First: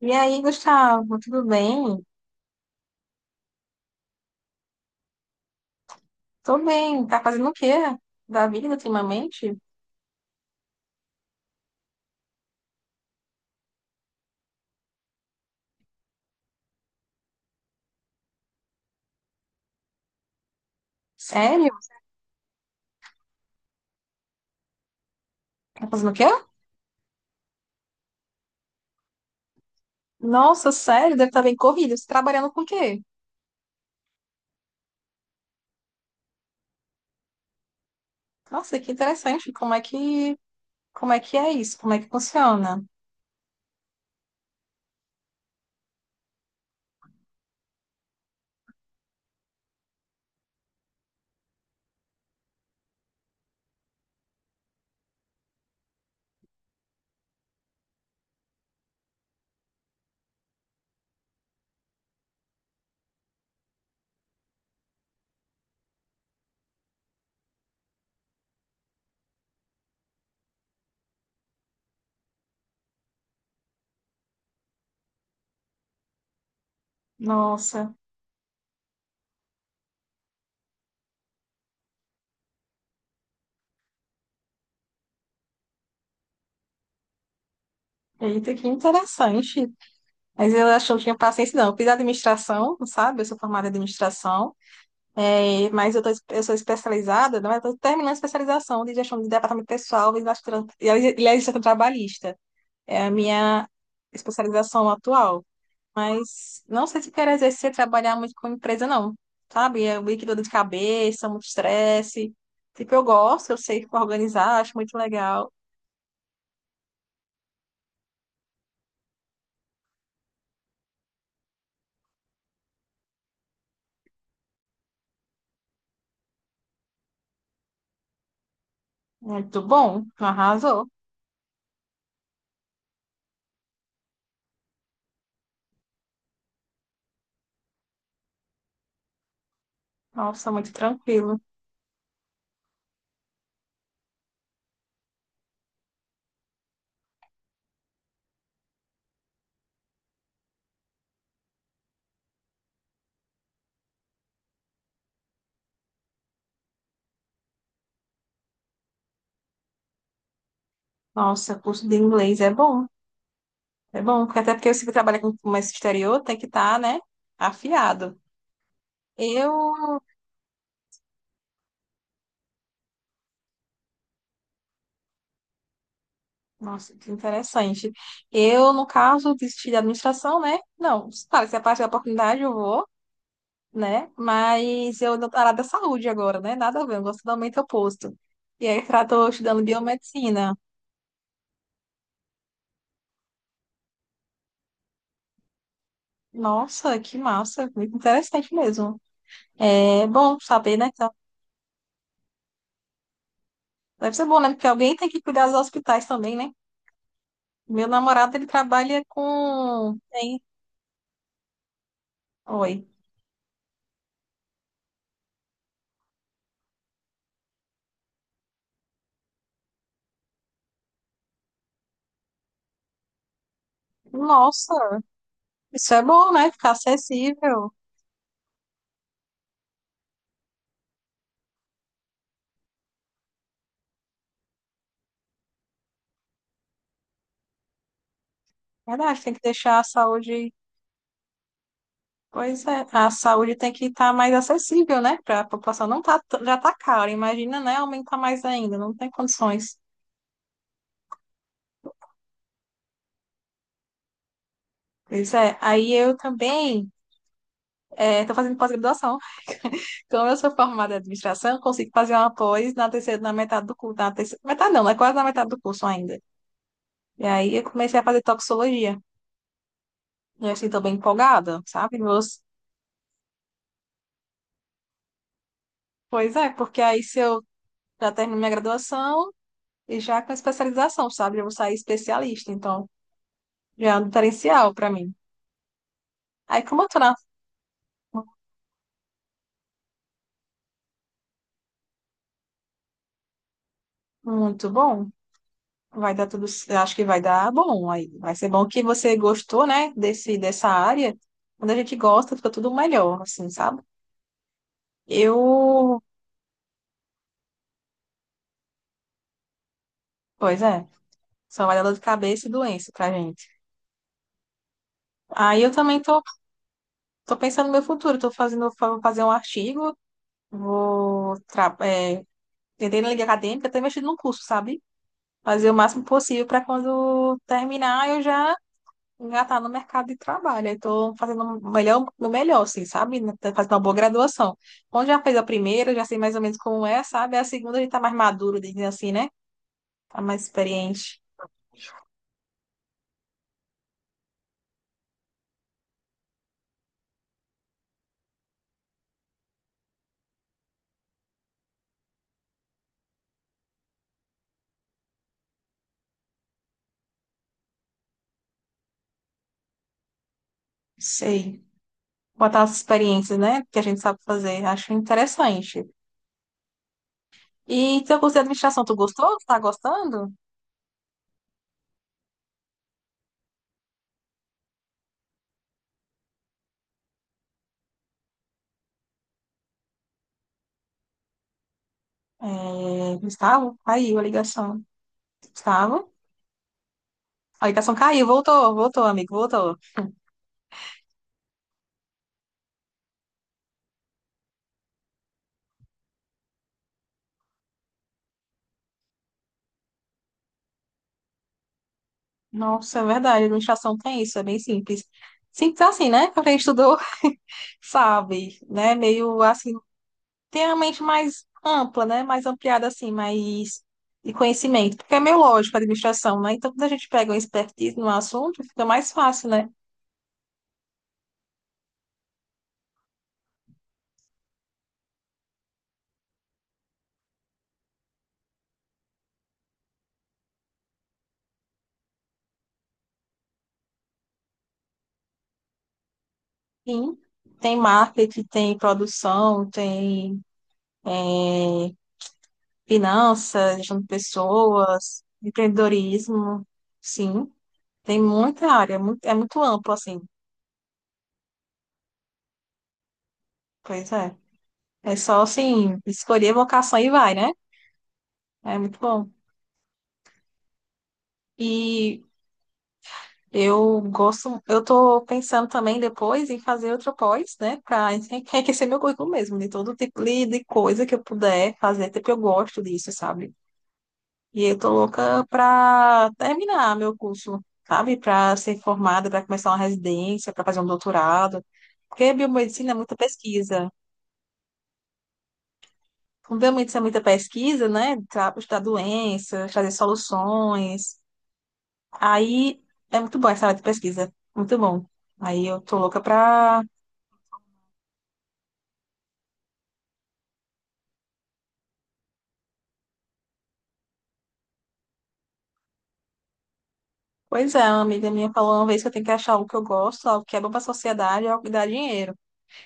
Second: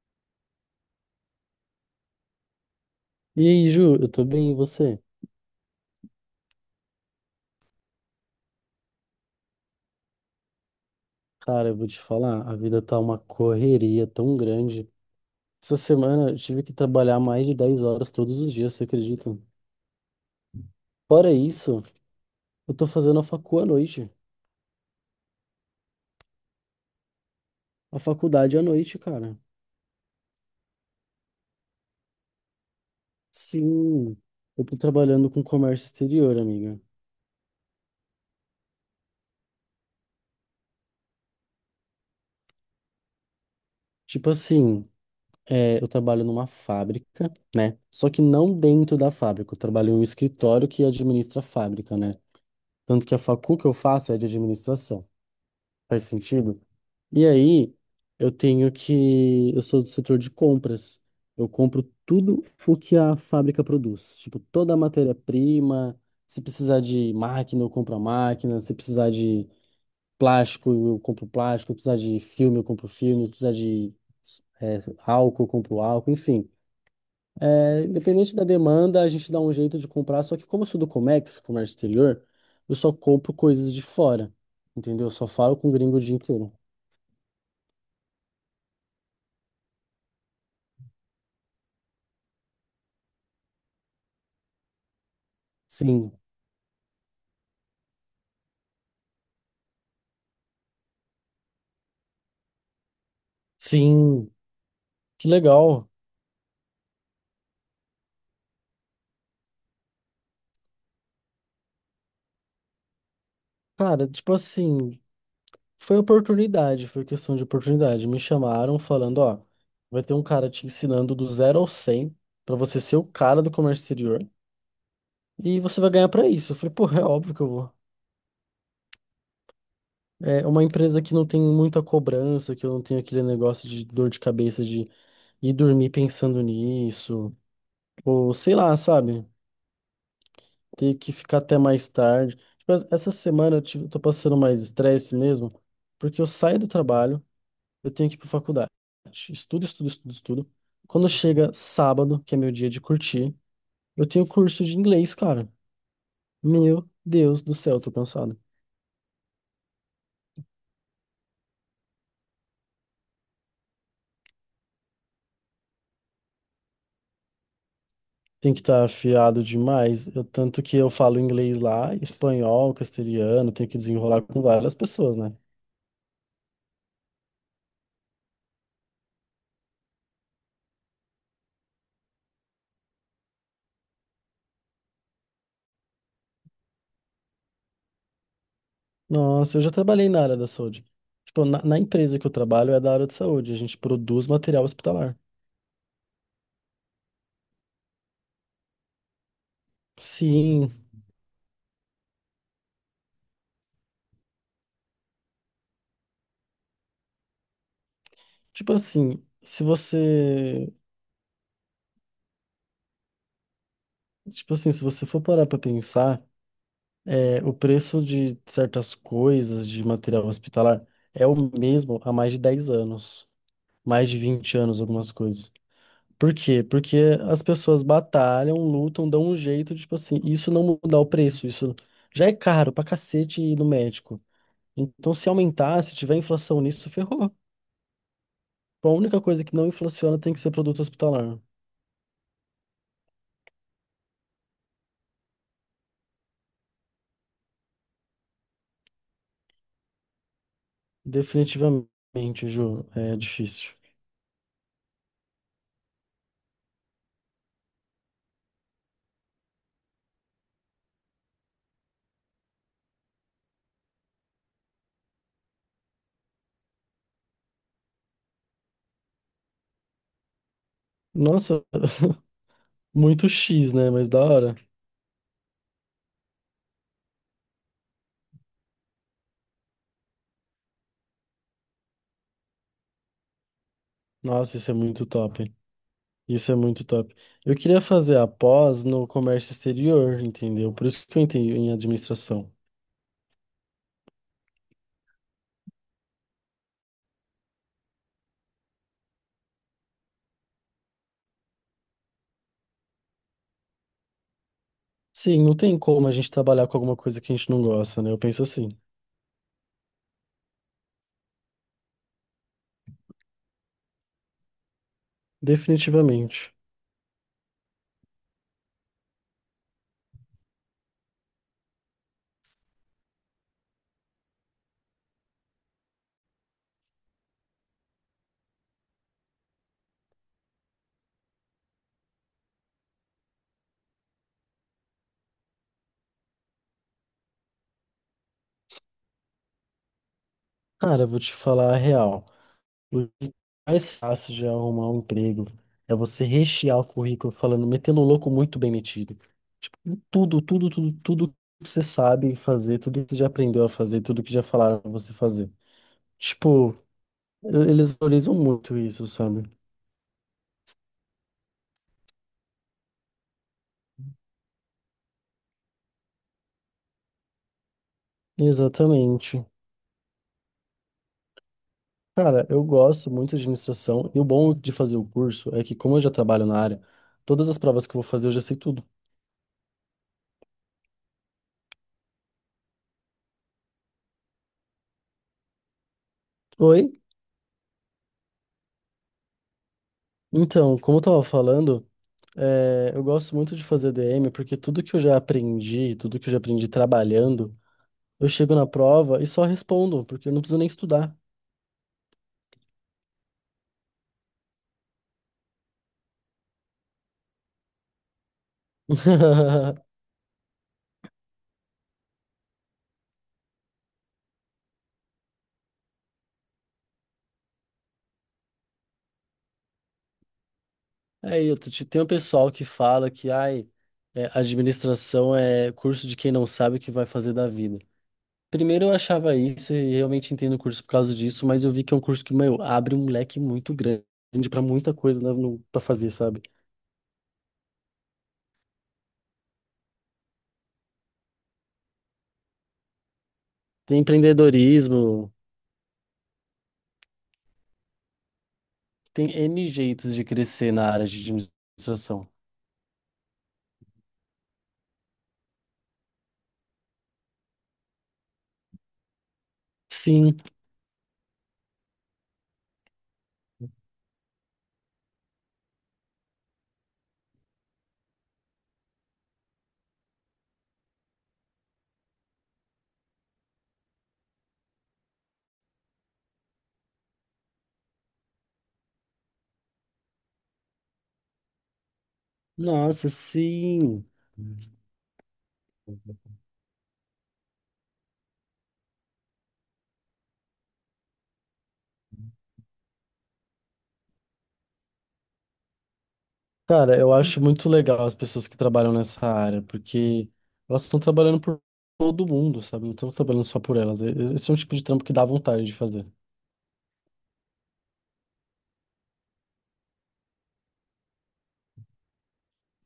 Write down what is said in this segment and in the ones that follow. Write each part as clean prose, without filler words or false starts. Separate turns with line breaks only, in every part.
E aí, Gustavo, tudo bem?
E aí, Ju, eu tô bem, e você?
Tô bem. Tá fazendo o quê da vida ultimamente?
Cara, eu vou te falar, a vida tá uma correria tão grande. Essa semana eu tive que trabalhar mais de 10 horas todos os dias, você acredita? Fora
Sério?
isso, eu tô fazendo a facu à noite,
Tá fazendo o quê?
a faculdade à noite, cara.
Nossa, sério, deve estar bem corrido. Você tá trabalhando com o quê?
Sim, eu tô trabalhando com comércio exterior, amiga.
Nossa, que interessante. Como é que é isso? Como é que funciona?
Tipo assim, é, eu trabalho numa fábrica, né? Só que não dentro da fábrica, eu trabalho em um escritório que administra a fábrica, né? Tanto que a facu que eu faço é de administração. Faz sentido? E aí, eu tenho que. Eu sou do setor de compras. Eu compro tudo o que a fábrica produz. Tipo, toda a matéria-prima. Se precisar de máquina, eu compro a máquina. Se precisar de plástico, eu compro plástico. Se precisar de filme, eu compro filme. Se precisar de é, álcool, eu compro álcool. Enfim. É,
Nossa,
independente da demanda, a gente dá um jeito de comprar. Só que, como eu sou do Comex, comércio exterior, eu só compro coisas de fora. Entendeu? Eu só falo com gringo o dia inteiro.
eita, que interessante. Mas eu acho que eu não tinha paciência, não. Eu fiz administração, sabe? Eu sou formada em administração. É, mas eu, tô,
Sim,
eu sou especializada, não, é? Eu estou terminando a especialização de gestão de departamento pessoal e administração trabalhista. É a minha
sim,
especialização
que
atual.
legal.
Mas não sei se quero exercer trabalhar muito com empresa, não. Sabe? É muito dor de cabeça, muito estresse. Tipo, eu gosto, eu sei
Cara, tipo
organizar, acho muito
assim,
legal.
foi oportunidade, foi questão de oportunidade. Me chamaram falando, ó, vai ter um cara te ensinando do 0 ao 100 pra você ser o cara do comércio exterior e você vai ganhar pra isso. Eu falei, pô, é óbvio que eu vou.
Muito bom,
É uma
arrasou.
empresa que não tem muita cobrança, que eu não tenho aquele negócio de dor de cabeça de ir dormir pensando nisso, ou sei lá, sabe?
Nossa, muito
Ter que ficar
tranquilo.
até mais tarde. Tipo, essa semana eu tô passando mais estresse mesmo, porque eu saio do trabalho eu tenho que ir pra faculdade. Estudo, estudo, estudo, estudo. Quando chega sábado, que é meu dia de curtir, eu tenho curso de inglês, cara. Meu Deus do céu, eu tô cansado.
Nossa, curso de inglês é bom. É bom, porque até porque você que trabalha com comércio exterior tem que estar, né, afiado.
Tem que estar afiado
Eu,
demais. Tanto que eu falo inglês lá, espanhol, castelhano, tenho que desenrolar com várias pessoas, né?
nossa, que interessante. Eu, no caso, desisti da administração, né? Não, claro, se aparecer a oportunidade, eu vou. Né? Mas eu não área da saúde agora, né? Nada a ver, eu gosto totalmente oposto. E aí, tô
Nossa, eu
estudando
já trabalhei na área da
biomedicina.
saúde. Tipo, na empresa que eu trabalho é da área de saúde, a gente produz material hospitalar.
Nossa, que massa, muito interessante mesmo. É bom
Sim,
saber, né? Então, deve ser bom, né? Porque alguém tem que cuidar dos hospitais também, né? Meu namorado, ele
tipo
trabalha
assim, se
com. Tem.
você,
Oi.
tipo assim, se você for parar pra pensar, é, o preço de certas coisas de material hospitalar é o mesmo há mais de 10 anos, mais de 20
Nossa,
anos, algumas coisas.
isso é bom,
Por
né?
quê?
Ficar
Porque as
acessível.
pessoas batalham, lutam, dão um jeito, de, tipo assim, isso não mudar o preço, isso já é caro pra cacete ir no médico. Então, se aumentar, se tiver inflação nisso, ferrou. Então, a única
Verdade, tem que
coisa que não
deixar a
inflaciona tem que
saúde.
ser produto hospitalar.
Pois é, a saúde tem que estar mais acessível, né? Para a população não tá, já tá cara, imagina, né? Aumentar mais ainda, não tem condições.
Definitivamente, Ju, é difícil.
Pois é, aí eu também estou fazendo pós-graduação. Então eu sou formada em administração, consigo fazer uma pós na terceira, na metade do curso, na terceira, metade não, é quase na metade do curso ainda. E aí eu comecei a fazer toxicologia. E assim, estou bem empolgada,
Nossa,
sabe? Meus...
muito X, né? Mas da hora.
Pois é, porque aí se eu já termino minha graduação e já com especialização, sabe? Eu vou sair especialista, então já é um
Nossa, isso
diferencial
é
para
muito
mim.
top. Isso é
Aí, como
muito
eu tô na...
top. Eu queria fazer a pós no comércio exterior, entendeu? Por isso que eu entrei em administração.
Muito bom, vai dar tudo. C- acho que vai dar bom. Aí vai ser bom que você gostou, né, dessa área. Quando a gente gosta, fica tudo melhor, assim, sabe?
Sim, não tem
Eu.
como a gente trabalhar com alguma coisa que a gente não gosta, né? Eu penso assim,
Pois é. Só vai dar dor de cabeça e doença pra gente. Aí eu também tô,
definitivamente.
Tô pensando no meu futuro. Vou fazer um artigo, vou. Tra... É... tentei na liga acadêmica, até mexer num curso, sabe? Fazer o máximo possível para quando terminar eu já engatar no mercado de trabalho. Estou fazendo o melhor, assim, sabe? Tô fazendo uma boa graduação. Onde já fez a primeira, já sei mais ou menos como é, sabe? A segunda a gente tá mais maduro, dizendo assim, né? Tá mais
Cara, eu vou
experiente.
te falar a real. O que é mais fácil de arrumar um emprego é você rechear o currículo falando, metendo o louco muito bem metido. Tipo, tudo, tudo, tudo, tudo que você sabe fazer, tudo que você já aprendeu a fazer, tudo que já falaram pra você fazer. Tipo, eles valorizam muito isso, sabe?
Sei. Botar as experiências, né? Que a gente sabe fazer. Acho interessante. E teu curso de administração, tu gostou? Tu
Exatamente.
tá gostando?
Cara, eu gosto muito de administração e o bom de fazer o curso é que, como eu já trabalho na área, todas as provas que eu vou fazer eu já sei tudo.
É, Gustavo? Caiu a ligação. Gustavo?
Oi?
A ligação caiu, voltou, voltou, amigo, voltou.
Então, como eu tava falando, é, eu gosto muito de fazer DM porque tudo que eu já aprendi, tudo que eu já aprendi trabalhando, eu chego na prova e só respondo, porque eu não preciso nem estudar.
Nossa, é verdade, administração tem isso, é bem simples. Simples assim, né? Pra quem estudou sabe? Né? Meio assim, tem a mente mais ampla, né? Mais ampliada, assim, mais de conhecimento. Porque é meio lógico a administração, né? Então, quando a gente pega uma expertise num assunto, fica mais fácil, né?
É, tem um pessoal que fala que, ai, é, administração é curso de quem não sabe o que vai fazer da vida. Primeiro eu achava isso e realmente entrei no curso por causa disso, mas eu vi que é um curso que, meu, abre um leque muito grande para muita coisa né, pra fazer, sabe?
Sim, tem marketing, tem produção, tem eh, finanças,
Tem
gestão de pessoas,
empreendedorismo,
empreendedorismo, sim. Tem muita área,
tem
é muito
N
amplo,
jeitos
assim.
de crescer na área de administração.
Pois é. É só, assim, escolher a vocação e vai, né? É muito bom.
Sim,
E eu gosto, eu tô pensando também depois em fazer outro pós, né, para enriquecer meu currículo mesmo, de todo tipo de coisa que eu puder fazer, até porque eu gosto disso, sabe? E eu tô louca para terminar meu curso, sabe? Para ser formada, para começar uma residência, para fazer um doutorado, porque biomedicina é
nossa,
muita pesquisa.
sim.
Com biomedicina é muita pesquisa, né? Para estudar doenças, trazer soluções. Aí é muito bom essa área de pesquisa, muito bom. Aí eu tô louca para.
Cara, eu acho muito legal as pessoas que trabalham nessa área, porque elas estão trabalhando por todo mundo, sabe? Não estão trabalhando só por elas. Esse é um tipo de trampo que dá vontade de fazer.
Pois é, uma amiga minha falou uma vez que eu tenho que achar algo que eu gosto, algo que é bom pra sociedade, algo que dá dinheiro,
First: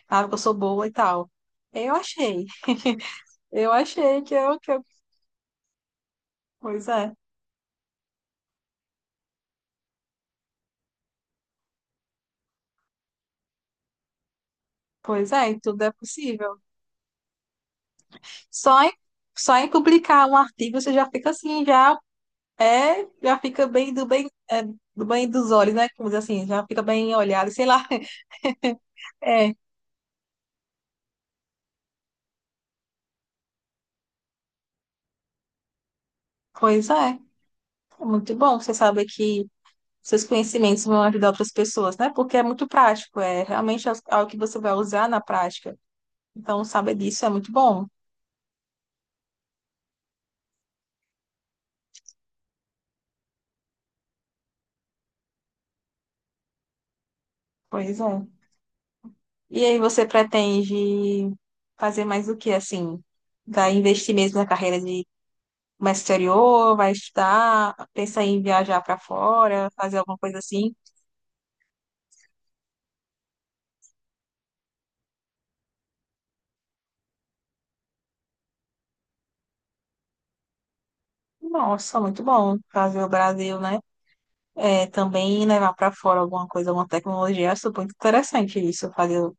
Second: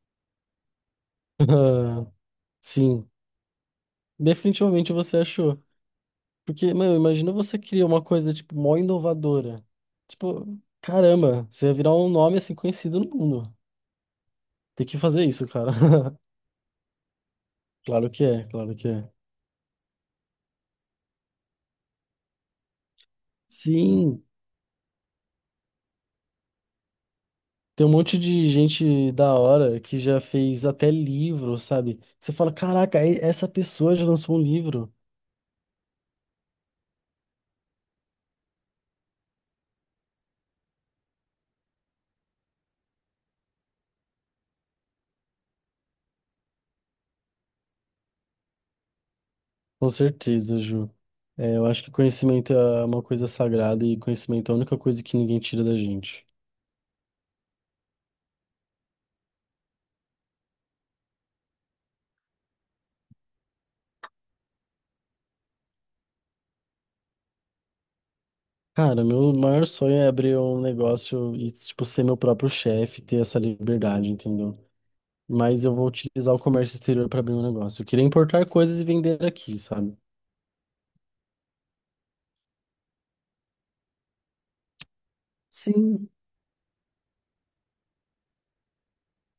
algo que eu sou boa e tal. Eu achei,
Sim,
eu achei que eu...
definitivamente você achou. Porque,
Pois
mano,
é,
imagina você criar uma coisa, tipo, mó inovadora. Tipo, caramba, você ia virar um nome assim conhecido no mundo. Tem que fazer
pois
isso,
é, e
cara.
tudo é possível.
Claro que é, claro
Só
que
em,
é.
só em publicar um artigo você já fica assim, já fica bem do
Sim,
bem, é, do bem dos olhos, né? Como diz assim, já fica bem olhado, sei lá.
tem um monte de gente da
É,
hora que já fez até livro, sabe? Você fala, caraca, essa pessoa já lançou um livro.
pois é, é muito bom você saber que seus conhecimentos vão ajudar outras pessoas, né? Porque é muito prático, é realmente é algo que você vai usar na prática. Então, saber disso é muito bom.
Com certeza, Ju. É, eu acho que conhecimento é uma coisa sagrada e conhecimento é a única coisa que ninguém tira da gente.
Pois é. E aí, você pretende fazer mais o que, assim? Vai investir mesmo na carreira de comércio exterior? Vai estudar? Pensa em viajar para
Cara, meu maior
fora?
sonho
Fazer
é
alguma coisa
abrir um
assim?
negócio e, tipo, ser meu próprio chefe, ter essa liberdade, entendeu? Mas eu vou utilizar o comércio exterior para abrir um negócio. Eu queria importar coisas e vender aqui, sabe?
Nossa, muito bom. Fazer o Brasil, né? É, também levar para
Sim,
fora alguma coisa, alguma tecnologia. Eu acho muito interessante isso, fazer o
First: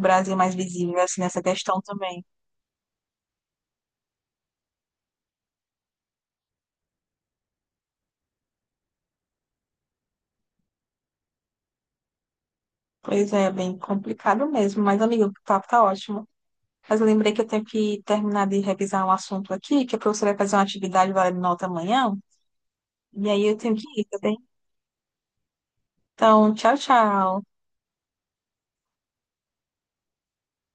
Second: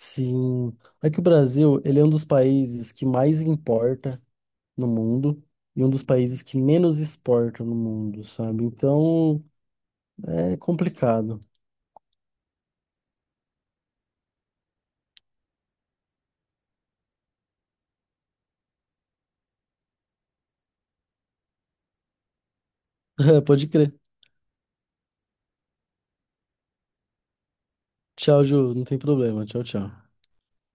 Brasil mais visível,
É que
assim,
o
nessa questão
Brasil, ele é um
também.
dos países que mais importa no mundo e um dos países que menos exporta no mundo, sabe? Então, é complicado.
Pois é, é bem complicado mesmo. Mas, amigo, o papo tá ótimo. Mas eu lembrei que eu tenho que terminar de revisar um assunto aqui, que a professora vai fazer uma atividade valendo nota amanhã. E aí eu
Pode
tenho que
crer.
ir, tá bem? Então, tchau, tchau.
Tchau, Ju. Não tem problema. Tchau, tchau.